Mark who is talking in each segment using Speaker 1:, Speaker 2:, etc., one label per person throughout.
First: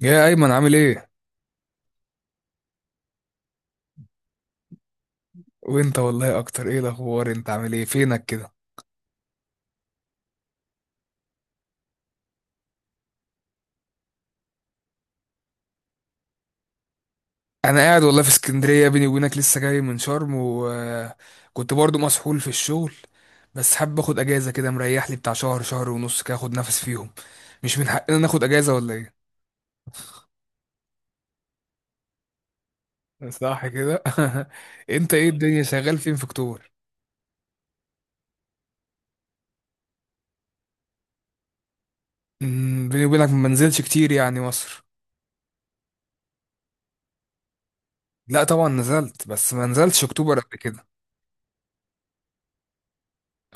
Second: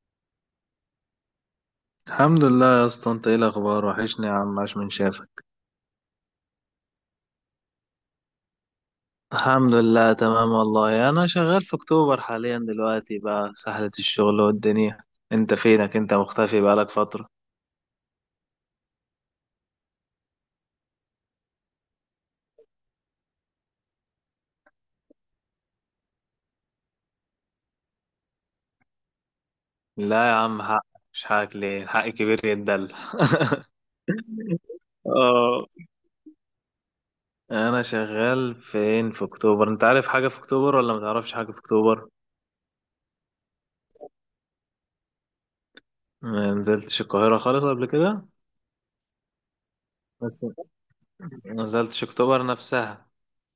Speaker 1: يا ايمن عامل ايه؟
Speaker 2: الحمد لله يا اسطى، انت ايه الاخبار؟ وحشني يا عم، عاش من شافك.
Speaker 1: وانت والله اكتر. ايه الاخبار، انت عامل ايه، فينك كده؟
Speaker 2: الحمد لله تمام والله، انا شغال في اكتوبر حاليا دلوقتي، بقى سحلة الشغل والدنيا. انت فينك؟ انت مختفي بقالك فترة.
Speaker 1: انا قاعد والله في اسكندريه، بيني وبينك لسه جاي من شرم، وكنت برضو مسحول في الشغل. بس حابب اخد اجازه كده مريح لي بتاع شهر، شهر ونص كده، اخد نفس فيهم. مش من حقنا ناخد اجازه ولا ايه؟
Speaker 2: لا يا عم حق، مش حقك؟ ليه؟ الحق كبير يتدل.
Speaker 1: صح كده. انت ايه الدنيا،
Speaker 2: اه،
Speaker 1: شغال فين في اكتوبر؟
Speaker 2: انا شغال فين في اكتوبر؟ انت عارف حاجة في اكتوبر ولا متعرفش حاجة في اكتوبر؟
Speaker 1: بيني وبينك ما نزلتش كتير يعني مصر.
Speaker 2: ما نزلتش القاهرة خالص قبل كده؟
Speaker 1: لا طبعا نزلت، بس ما نزلتش اكتوبر
Speaker 2: بس
Speaker 1: قبل كده.
Speaker 2: ما نزلتش اكتوبر نفسها.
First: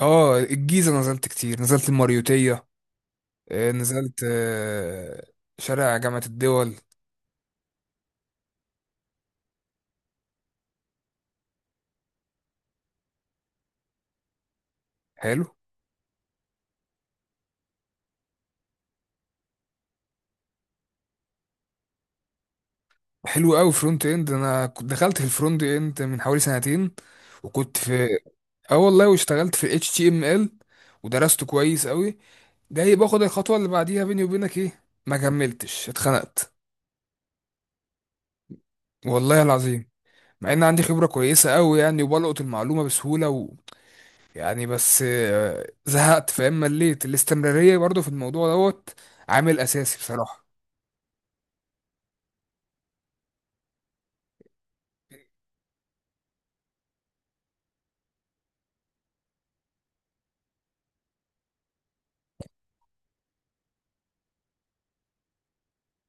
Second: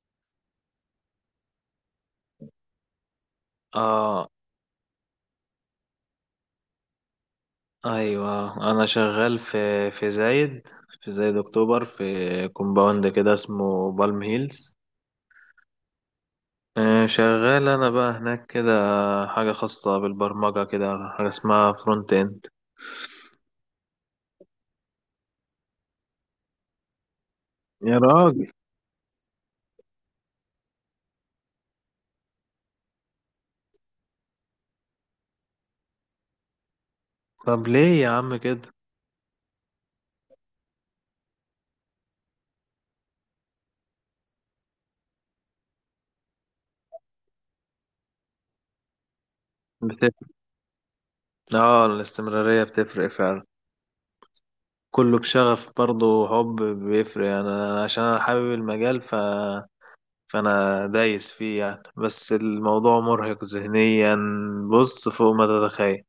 Speaker 1: اه الجيزه نزلت كتير، نزلت الماريوتيه. نزلت
Speaker 2: اه.
Speaker 1: آه، شارع جامعة الدول.
Speaker 2: ايوه، انا شغال في زايد، في زايد اكتوبر، في كومباوند كده اسمه بالم هيلز.
Speaker 1: حلو.
Speaker 2: شغال انا بقى هناك كده، حاجه خاصه بالبرمجه كده، حاجه اسمها فرونت اند.
Speaker 1: حلو قوي. فرونت اند. انا كنت دخلت في الفرونت اند من حوالي 2 سنتين، وكنت
Speaker 2: يا
Speaker 1: في...
Speaker 2: راجل.
Speaker 1: اه والله واشتغلت في اتش تي ام ال ودرسته كويس قوي. جاي باخد الخطوة اللي بعديها، بيني وبينك ايه، ما كملتش، اتخنقت.
Speaker 2: طب ليه يا عم كده؟
Speaker 1: والله العظيم. مع ان عندي خبرة كويسة قوي يعني، وبلقط المعلومة بسهولة و... يعني بس زهقت، فاهم، مليت الاستمرارية برضو في الموضوع دوت. عامل اساسي
Speaker 2: بتفرق.
Speaker 1: بصراحة.
Speaker 2: اه الاستمراريه بتفرق فعلا، كله بشغف برضه، حب بيفرق. انا عشان انا حابب المجال، فانا دايس فيه يعني، بس الموضوع مرهق ذهنيا بص فوق ما تتخيل.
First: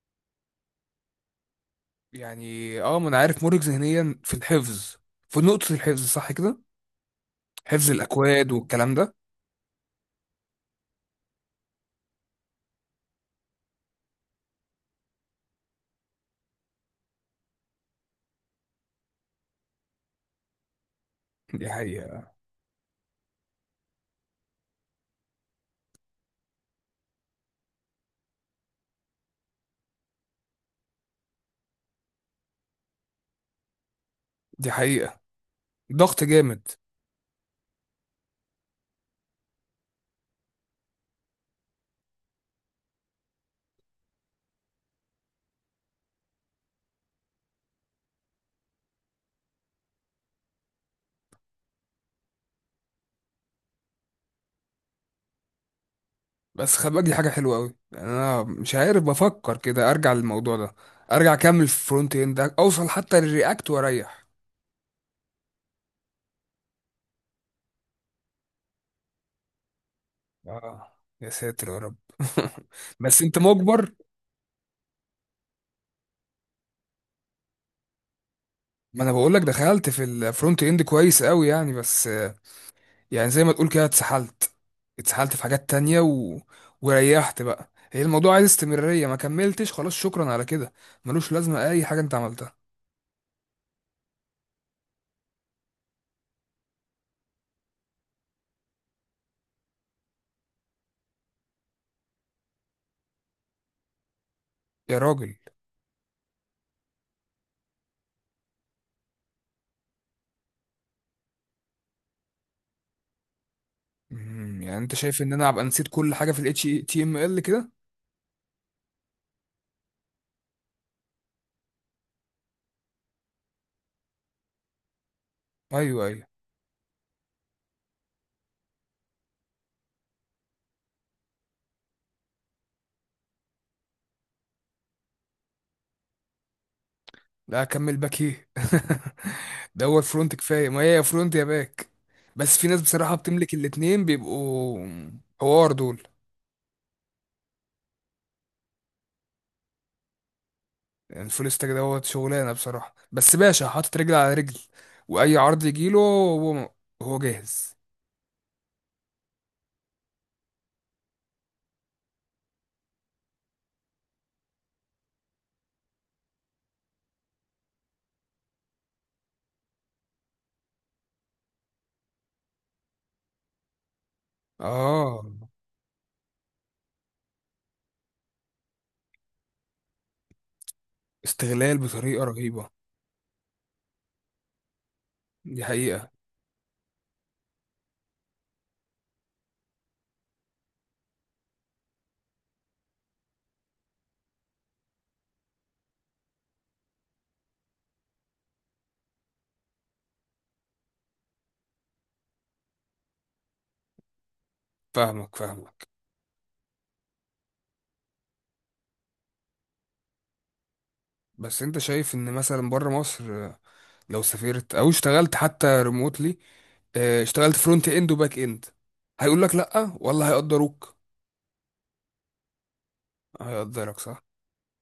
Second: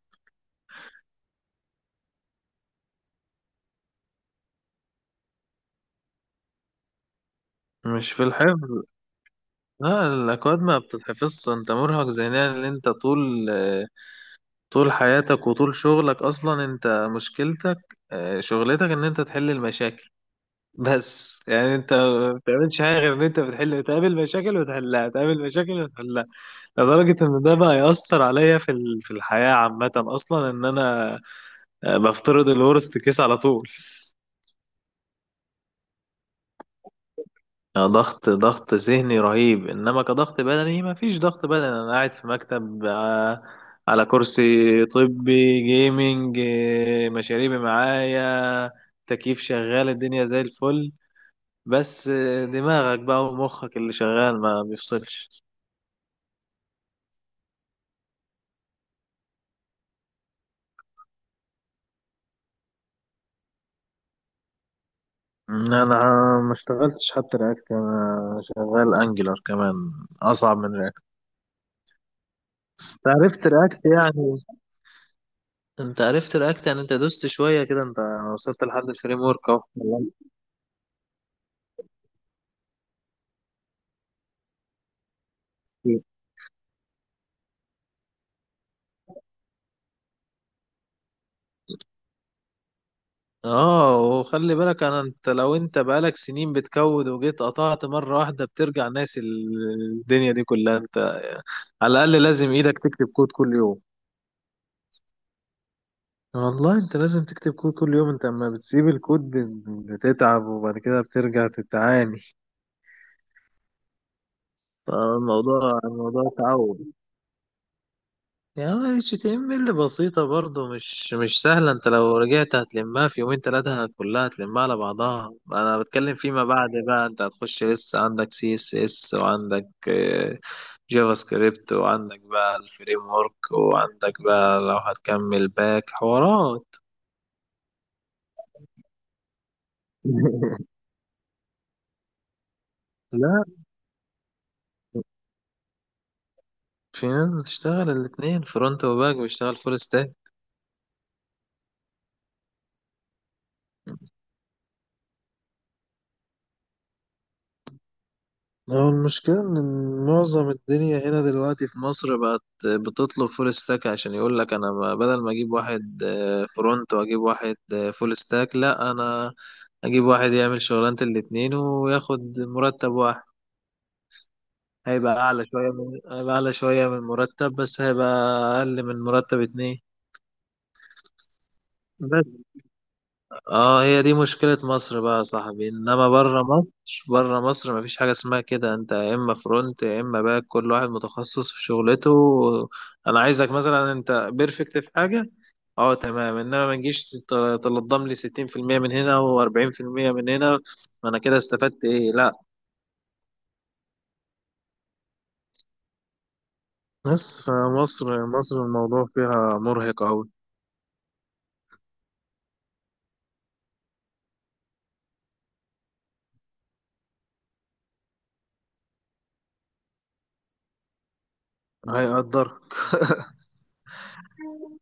Speaker 1: يعني ما انا عارف، مرهق ذهنيا في الحفظ، في نقطة الحفظ، صح كده؟ حفظ
Speaker 2: مش في
Speaker 1: الأكواد
Speaker 2: الحفظ،
Speaker 1: والكلام ده.
Speaker 2: لا الأكواد ما بتتحفظش. أنت مرهق ذهنيا إن أنت طول حياتك وطول شغلك أصلا، أنت مشكلتك، شغلتك إن أنت تحل المشاكل. بس
Speaker 1: دي
Speaker 2: يعني أنت
Speaker 1: حقيقة.
Speaker 2: ما بتعملش حاجة غير إن أنت بتحل، تقابل مشاكل وتحلها، تقابل مشاكل وتحلها. لدرجة إن ده بقى يأثر عليا في في الحياة عامة أصلا، إن أنا بفترض الورست كيس على طول.
Speaker 1: دي حقيقة. ضغط جامد.
Speaker 2: ضغط ذهني رهيب، انما كضغط بدني ما فيش ضغط بدني، انا قاعد في مكتب، على كرسي طبي جيمنج، مشاريبي معايا، تكييف شغال، الدنيا زي الفل، بس دماغك بقى ومخك اللي شغال ما بيفصلش.
Speaker 1: بس خلي بالك دي حاجة حلوة أوي، يعني أنا مش عارف، بفكر كده أرجع للموضوع ده، أرجع أكمل في الفرونت إند، أوصل حتى للرياكت وأريح.
Speaker 2: انا ما اشتغلتش حتى رياكت، انا شغال انجلر كمان، اصعب من
Speaker 1: آه.
Speaker 2: رياكت.
Speaker 1: يا ساتر يا رب.
Speaker 2: بس انت
Speaker 1: بس أنت
Speaker 2: عرفت رياكت
Speaker 1: مجبر.
Speaker 2: يعني، انت عرفت رياكت يعني، انت دوست شويه كده، انت وصلت لحد
Speaker 1: ما أنا
Speaker 2: الفريم
Speaker 1: بقول لك
Speaker 2: ورك اهو.
Speaker 1: دخلت في الفرونت إند كويس أوي يعني، بس يعني زي ما تقول كده اتسحلت، اتسحلت في حاجات تانية و... وريحت بقى. هي الموضوع عايز استمرارية، ما كملتش، خلاص شكرا على كده. ملوش لازمة أي حاجة أنت عملتها.
Speaker 2: اه، وخلي بالك انت لو انت بقالك سنين بتكود وجيت قطعت مرة واحدة بترجع ناسي الدنيا دي كلها، انت على الاقل لازم ايدك تكتب كود كل يوم.
Speaker 1: يا راجل.
Speaker 2: والله انت لازم تكتب كود كل يوم، انت اما بتسيب الكود بتتعب وبعد كده بترجع تتعاني.
Speaker 1: يعني أنت شايف إن أنا أبقى
Speaker 2: فالموضوع
Speaker 1: نسيت كل
Speaker 2: الموضوع
Speaker 1: حاجة في الاتش تي ام ال
Speaker 2: تعود
Speaker 1: HTML كده؟
Speaker 2: يعني. HTML بسيطة برضو، مش سهلة. انت لو رجعت هتلمها في يومين تلاتة كلها، هتلمها على بعضها. انا
Speaker 1: أيوه،
Speaker 2: بتكلم
Speaker 1: أيوه.
Speaker 2: فيما بعد بقى، انت هتخش لسه عندك CSS، وعندك جافا سكريبت، وعندك بقى الفريم ورك، وعندك بقى لو هتكمل باك حوارات.
Speaker 1: لا أكمل باك إيه؟ دوت فرونت كفاية، ما هي يا فرونت يا باك. بس في ناس بصراحة
Speaker 2: لا،
Speaker 1: بتملك الاتنين، بيبقوا حوار دول.
Speaker 2: في ناس بتشتغل الاتنين فرونت وباك، بيشتغل فول ستاك.
Speaker 1: يعني الفول ستاك دوت شغلانه بصراحه، بس باشا حاطط رجل على رجل، واي عرض يجيله هو هو جاهز.
Speaker 2: هو المشكلة إن معظم الدنيا هنا دلوقتي في مصر بقت بتطلب فول ستاك، عشان يقول لك أنا، بدل ما أجيب واحد فرونت وأجيب واحد فول ستاك، لأ، أنا أجيب واحد يعمل شغلانة الاتنين وياخد مرتب واحد. هيبقى
Speaker 1: اه.
Speaker 2: أعلى شوية من، هيبقى أعلى شوية من مرتب، بس هيبقى أقل من مرتب اتنين.
Speaker 1: استغلال بطريقه رهيبه.
Speaker 2: اه، هي دي مشكلة مصر بقى يا
Speaker 1: دي
Speaker 2: صاحبي، انما
Speaker 1: حقيقه.
Speaker 2: بره مصر، بره مصر مفيش حاجة اسمها كده. انت يا اما فرونت يا اما باك، كل واحد متخصص في شغلته. انا عايزك مثلا انت بيرفكت في حاجة، اه تمام، انما ما تجيش تلضم لي 60% من هنا و40% من هنا، ما انا كده استفدت ايه؟ لا.
Speaker 1: فاهمك، فاهمك.
Speaker 2: بس فمصر، مصر الموضوع فيها مرهق اوي.
Speaker 1: بس انت شايف ان مثلا بره مصر، لو سافرت او اشتغلت حتى ريموتلي، اشتغلت فرونت اند وباك اند، هيقول لك لا ولا هيقدروك؟
Speaker 2: هيقدرك،
Speaker 1: هيقدرك صح.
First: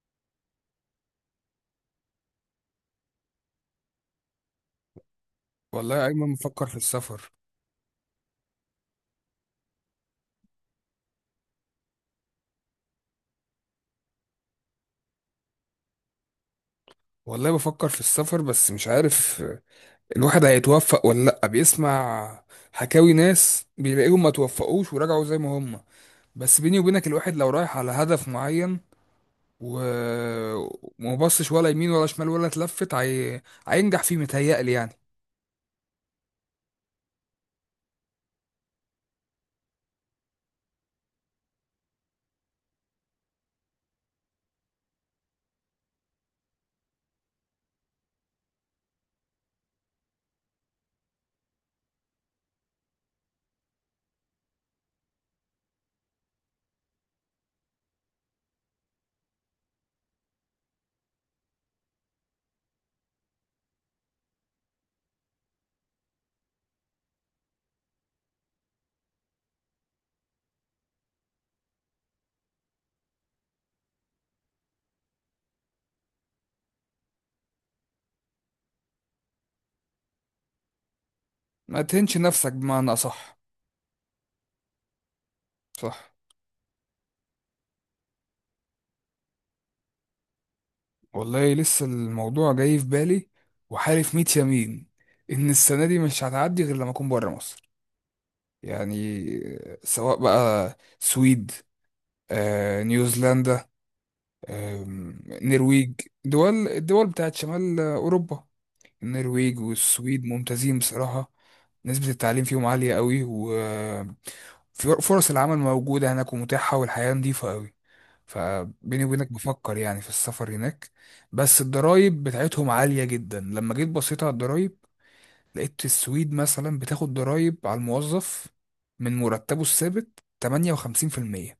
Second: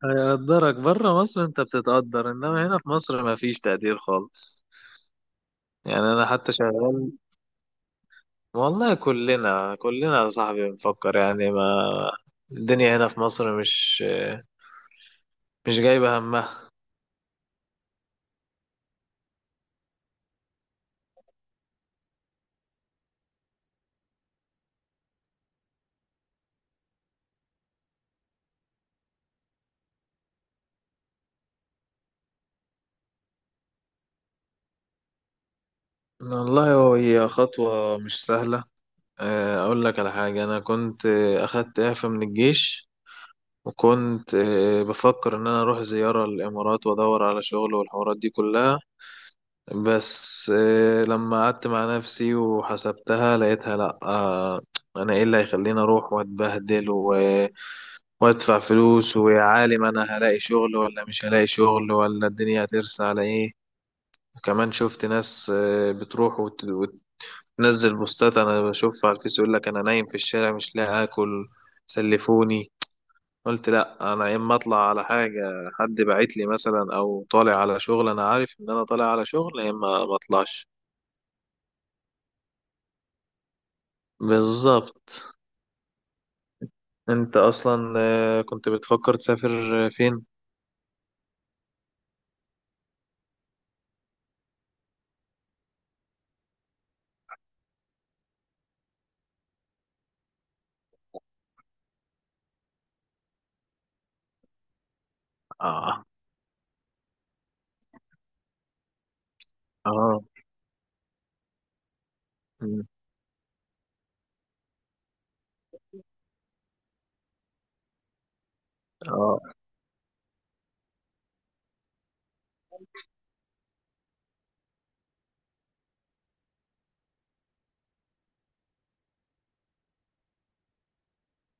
Speaker 2: هيقدرك بره مصر. انت بتتقدر، انما هنا في مصر مفيش تقدير خالص.
Speaker 1: والله
Speaker 2: يعني
Speaker 1: يا
Speaker 2: انا
Speaker 1: ايمن
Speaker 2: حتى
Speaker 1: بفكر في
Speaker 2: شغال،
Speaker 1: السفر.
Speaker 2: والله كلنا يا صاحبي بنفكر يعني. ما الدنيا هنا في مصر مش جايبة همها.
Speaker 1: والله بفكر في السفر، بس مش عارف الواحد هيتوفق ولا لأ. بيسمع حكاوي ناس بيلاقيهم ما توفقوش ورجعوا زي ما هم. بس بيني وبينك الواحد لو رايح على هدف معين و... وما بصش ولا يمين ولا شمال ولا اتلفت، هينجح فيه، متهيألي يعني.
Speaker 2: والله هو هي خطوة مش سهلة. أقول لك على حاجة، أنا كنت أخدت إعفاء من الجيش، وكنت بفكر إن أنا أروح زيارة للإمارات وأدور على شغل والحوارات دي كلها. بس لما قعدت مع نفسي وحسبتها لقيتها لأ. أنا إيه اللي هيخليني أروح وأتبهدل وادفع فلوس ويا عالم انا هلاقي شغل ولا مش هلاقي شغل، ولا الدنيا هترسى على ايه. وكمان شفت ناس بتروح وتنزل بوستات، انا بشوفها على الفيس، يقول لك انا نايم في الشارع مش لاقي اكل، سلفوني. قلت لا، انا يا اما اطلع على حاجه حد باعت لي مثلا، او طالع على شغل انا عارف ان انا طالع على شغل، يا اما ما اطلعش.
Speaker 1: ما تهنش نفسك بمعنى أصح.
Speaker 2: بالظبط.
Speaker 1: صح.
Speaker 2: انت اصلا كنت بتفكر تسافر فين؟
Speaker 1: والله لسه الموضوع جاي في بالي، وحالف ميت يمين إن السنة دي مش هتعدي غير لما أكون بره مصر، يعني. سواء بقى سويد، نيوزيلندا، نرويج،
Speaker 2: اه.
Speaker 1: دول الدول بتاعت شمال أوروبا. النرويج
Speaker 2: اه.
Speaker 1: والسويد ممتازين بصراحة. نسبة التعليم فيهم
Speaker 2: مم.
Speaker 1: عالية قوي، وفرص العمل موجودة هناك ومتاحة، والحياة نظيفة قوي. فبيني وبينك
Speaker 2: اه.
Speaker 1: بفكر يعني في السفر هناك. بس الضرايب بتاعتهم عالية جدا. لما جيت بصيت على الضرايب، لقيت السويد مثلا بتاخد ضرايب على الموظف من مرتبه الثابت 58%.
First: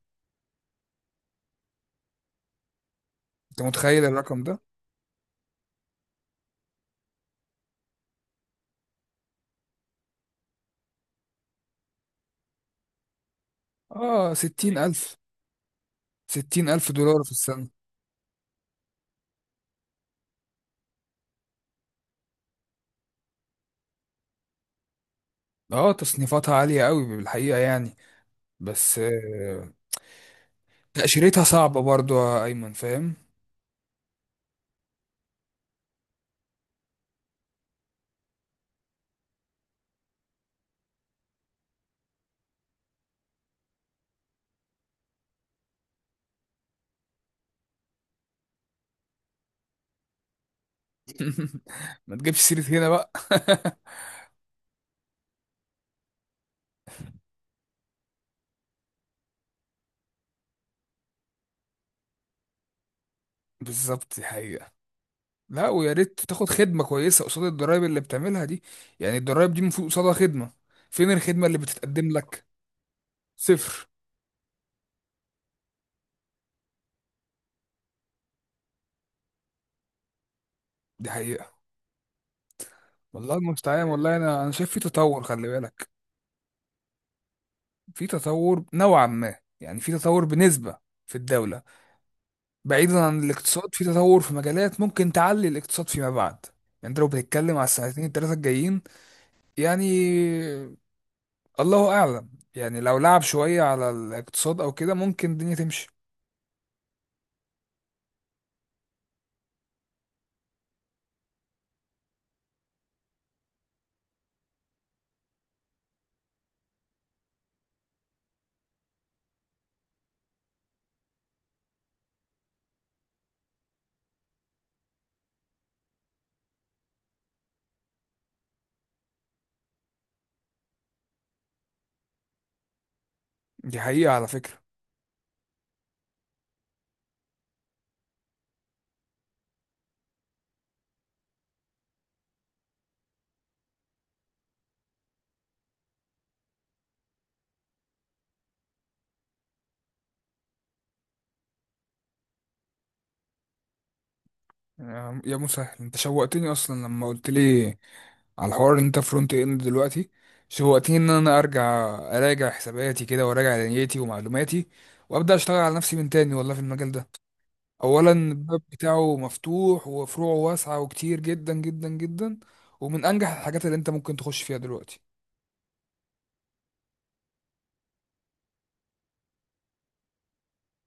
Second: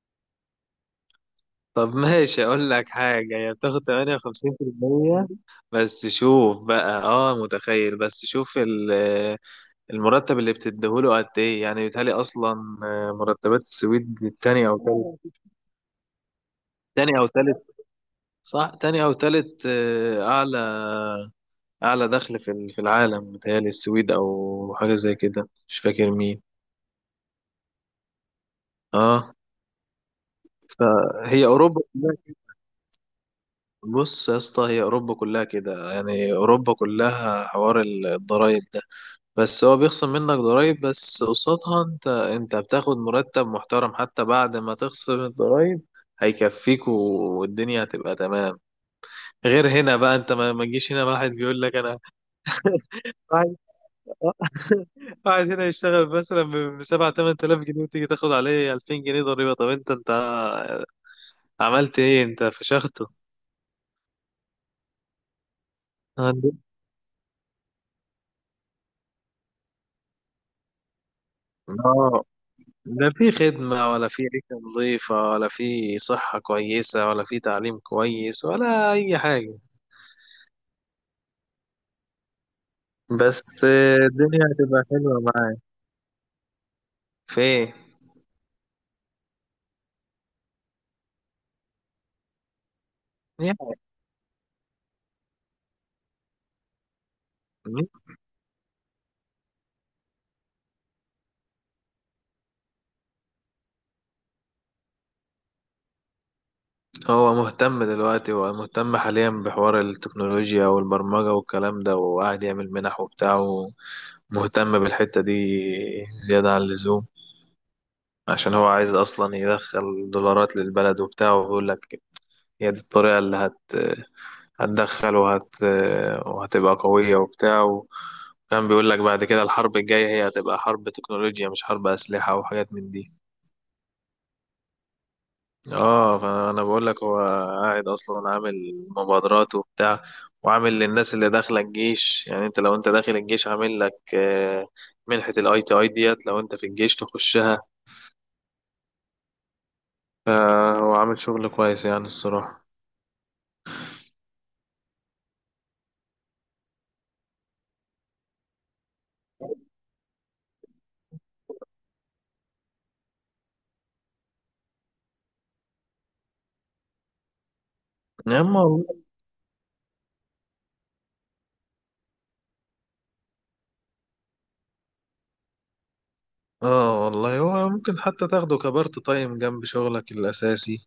Speaker 2: طب ماشي، اقول لك حاجة، هي
Speaker 1: انت
Speaker 2: بتاخد
Speaker 1: متخيل الرقم ده؟
Speaker 2: 58%، بس شوف بقى. اه، متخيل، بس شوف المرتب اللي بتديهوله قد ايه. يعني بيتهيألي اصلا مرتبات
Speaker 1: اه،
Speaker 2: السويد تاني او
Speaker 1: 60,000،
Speaker 2: تالت.
Speaker 1: ستين ألف
Speaker 2: تاني
Speaker 1: دولار
Speaker 2: او
Speaker 1: في
Speaker 2: تالت.
Speaker 1: السنة.
Speaker 2: صح، تاني او تالت، اعلى، اعلى دخل في في العالم بيتهيألي السويد، او حاجة زي كده مش
Speaker 1: اه
Speaker 2: فاكر مين.
Speaker 1: تصنيفاتها عالية قوي بالحقيقة يعني. بس
Speaker 2: اه،
Speaker 1: تأشيرتها
Speaker 2: فهي
Speaker 1: صعبة
Speaker 2: اوروبا
Speaker 1: برضو
Speaker 2: كلها.
Speaker 1: يا أيمن، فاهم.
Speaker 2: بص يا اسطى، هي اوروبا كلها كده يعني، اوروبا كلها حوار الضرايب، بس هو بيخصم منك ضرايب بس قصادها انت بتاخد مرتب محترم، حتى بعد ما تخصم الضرايب هيكفيك، والدنيا هتبقى تمام. غير هنا بقى، انت ما تجيش هنا واحد بيقول لك انا.
Speaker 1: ما تجيبش سيرة هنا بقى.
Speaker 2: واحد، واحد هنا يشتغل مثلا ب 7 8000 جنيه، وتيجي تاخد عليه 2000 جنيه ضريبة، طب انت عملت ايه؟ انت فشخته.
Speaker 1: بالظبط، دي حقيقة. لا ويا ريت تاخد
Speaker 2: عند-
Speaker 1: خدمة كويسة قصاد الضرايب اللي بتعملها دي. يعني الضرايب دي المفروض قصادها خدمة، فين الخدمة اللي بتتقدم
Speaker 2: اه،
Speaker 1: لك؟
Speaker 2: لا في
Speaker 1: صفر.
Speaker 2: خدمة، ولا في عيشة نظيفة، ولا في صحة كويسة، ولا في تعليم كويس، ولا أي حاجة.
Speaker 1: دي حقيقة. والله
Speaker 2: بس.
Speaker 1: المستعان. والله أنا
Speaker 2: الدنيا
Speaker 1: أنا شايف في
Speaker 2: هتبقى حلوة
Speaker 1: تطور، خلي
Speaker 2: معاك.
Speaker 1: بالك.
Speaker 2: في ايه؟
Speaker 1: في تطور نوعا ما، يعني في تطور بنسبة في الدولة. بعيدا عن الاقتصاد، في تطور في مجالات ممكن تعلي الاقتصاد فيما بعد. يعني انت لو بتتكلم على
Speaker 2: يعني
Speaker 1: السنتين التلاتة الجايين، يعني الله اعلم. يعني لو لعب شوية على الاقتصاد او كده ممكن الدنيا تمشي.
Speaker 2: هو مهتم حاليا بحوار التكنولوجيا والبرمجة والكلام ده، وقاعد يعمل منح وبتاع، ومهتم بالحتة دي زيادة عن اللزوم، عشان هو عايز أصلا يدخل دولارات للبلد وبتاع، وبيقول لك هي دي الطريقة اللي هتدخل وهتبقى قوية وبتاع. وكان بيقول لك بعد كده الحرب الجاية هي هتبقى حرب تكنولوجيا، مش حرب أسلحة وحاجات من دي.
Speaker 1: دي حقيقة على فكرة.
Speaker 2: اه، فانا بقول لك هو قاعد اصلا عامل مبادرات وبتاع، وعامل للناس اللي داخله الجيش. يعني انت لو انت داخل الجيش عامل لك منحة الاي تي اي ديت لو انت في الجيش تخشها. فهو عامل شغل كويس يعني الصراحة.
Speaker 1: يا مسهل، انت شوقتني اصلا لما قلت لي على الحوار إن انت فرونت اند دلوقتي. شوقتني ان انا ارجع، اراجع حساباتي كده، وراجع دنيتي ومعلوماتي، وابدا اشتغل على نفسي من تاني والله في المجال ده. اولا
Speaker 2: يا اما
Speaker 1: الباب
Speaker 2: والله.
Speaker 1: بتاعه مفتوح، وفروعه واسعه وكتير جدا جدا جدا، ومن انجح الحاجات اللي انت ممكن تخش فيها دلوقتي.
Speaker 2: اه، والله هو ممكن حتى تاخده كبارت تايم جنب شغلك الاساسي،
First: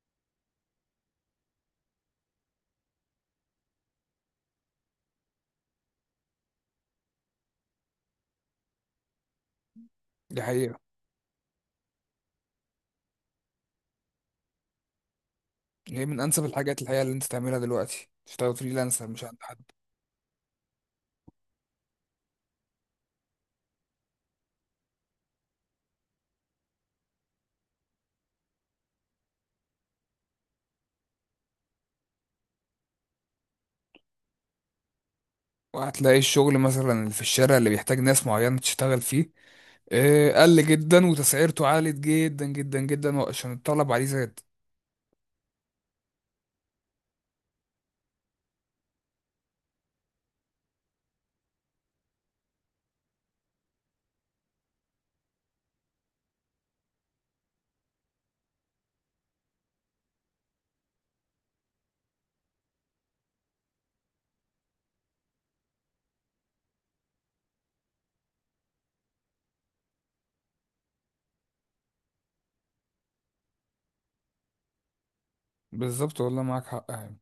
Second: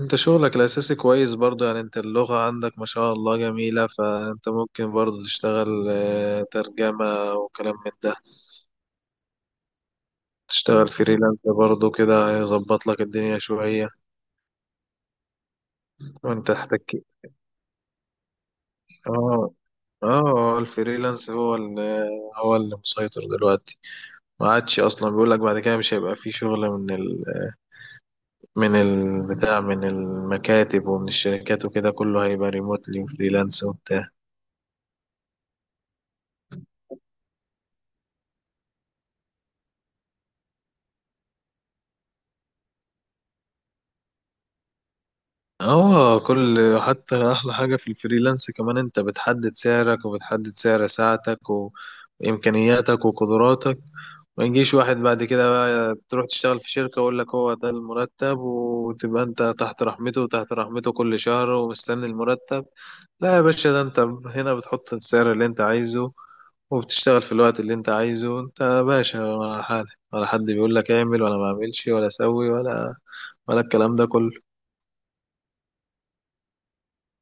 Speaker 2: انت شغلك الاساسي كويس برضو يعني، انت اللغة عندك ما شاء الله جميلة، فانت ممكن برضو تشتغل ترجمة وكلام من ده،
Speaker 1: دي حقيقه
Speaker 2: تشتغل فريلانس برضه كده، هيظبط لك الدنيا شوية.
Speaker 1: يعني. هي من انسب
Speaker 2: وانت
Speaker 1: الحاجات الحقيقه
Speaker 2: تحتك.
Speaker 1: اللي انت تعملها دلوقتي، تشتغل فريلانسر مش عند
Speaker 2: اه.
Speaker 1: حد.
Speaker 2: اه الفريلانس هو اللي مسيطر دلوقتي. ما عادش اصلا، بيقول لك بعد كده مش هيبقى فيه شغل من من البتاع، من المكاتب ومن الشركات، وكده كله هيبقى ريموتلي وفريلانس وبتاع.
Speaker 1: وهتلاقي الشغل مثلا اللي في الشارع اللي بيحتاج ناس معينه تشتغل فيه، قل جدا، وتسعيرته عالت جدا جدا جدا عشان الطلب عليه زاد.
Speaker 2: اه، كل، حتى احلى حاجة في الفريلانس كمان، انت بتحدد سعرك، وبتحدد سعر ساعتك وامكانياتك وقدراتك، ما يجيش واحد بعد كده بقى تروح تشتغل في شركة ويقول لك هو ده المرتب، وتبقى انت تحت رحمته وتحت رحمته كل شهر ومستني المرتب. لا يا باشا، ده انت هنا بتحط السعر اللي انت عايزه، وبتشتغل في الوقت اللي انت عايزه، انت باشا على حالك، ولا حد بيقول لك اعمل ولا ما اعملش ولا سوي، ولا الكلام ده كله.
Speaker 1: بالظبط، والله معاك حق يعني.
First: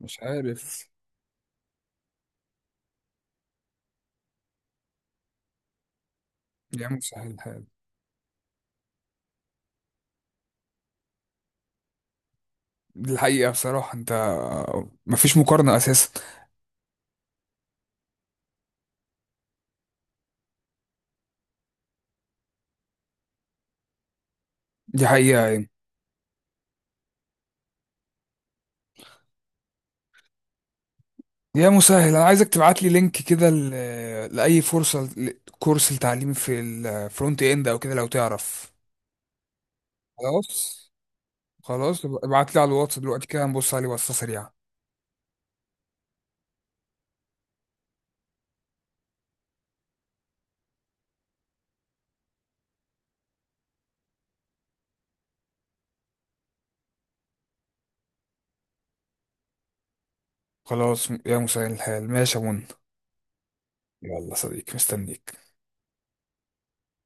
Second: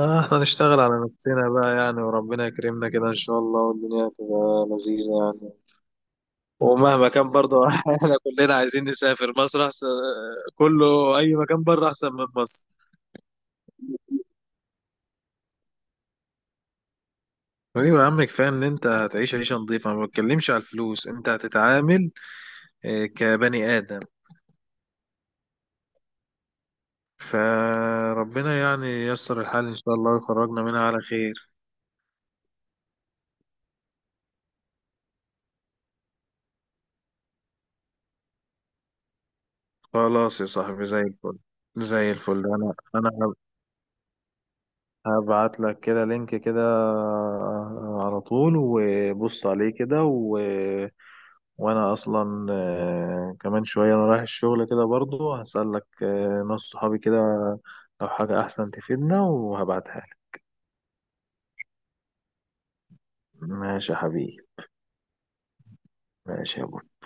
Speaker 1: مش
Speaker 2: احنا نشتغل
Speaker 1: عارف.
Speaker 2: على نفسنا بقى يعني، وربنا يكرمنا كده ان شاء الله، والدنيا تبقى لذيذة يعني.
Speaker 1: يعمل
Speaker 2: ومهما
Speaker 1: سهل
Speaker 2: كان
Speaker 1: الحال.
Speaker 2: برضه احنا كلنا عايزين نسافر، مصر احسن، كله اي مكان بره احسن من مصر.
Speaker 1: دي الحقيقه بصراحه، انت مفيش مقارنه اساسا.
Speaker 2: ايوه يا عم، كفايه ان انت هتعيش عيشه نظيفه، ما بتكلمش على الفلوس، انت هتتعامل كبني ادم.
Speaker 1: دي حقيقه يعني.
Speaker 2: فربنا يعني ييسر الحال ان شاء الله، ويخرجنا منها على خير.
Speaker 1: يا مسهل، انا عايزك تبعت لي لينك كده لاي فرصه كورس لتعليم في الفرونت اند او كده لو تعرف.
Speaker 2: خلاص يا
Speaker 1: خلاص.
Speaker 2: صاحبي زي الفل.
Speaker 1: خلاص،
Speaker 2: زي الفل،
Speaker 1: ابعت لي على
Speaker 2: انا
Speaker 1: الواتس دلوقتي
Speaker 2: انا
Speaker 1: كده نبص عليه بصه سريعه.
Speaker 2: هبعت لك كده لينك كده على طول، وبص عليه كده وانا اصلا كمان شوية انا رايح الشغل كده برضو، هسألك ناس صحابي كده لو حاجة احسن تفيدنا وهبعتها لك.
Speaker 1: خلاص يا مسهل الحال، ماشي يا منى.
Speaker 2: ماشي يا
Speaker 1: يلا
Speaker 2: حبيبي.
Speaker 1: صديقي، مستنيك.
Speaker 2: ماشي يا بابا.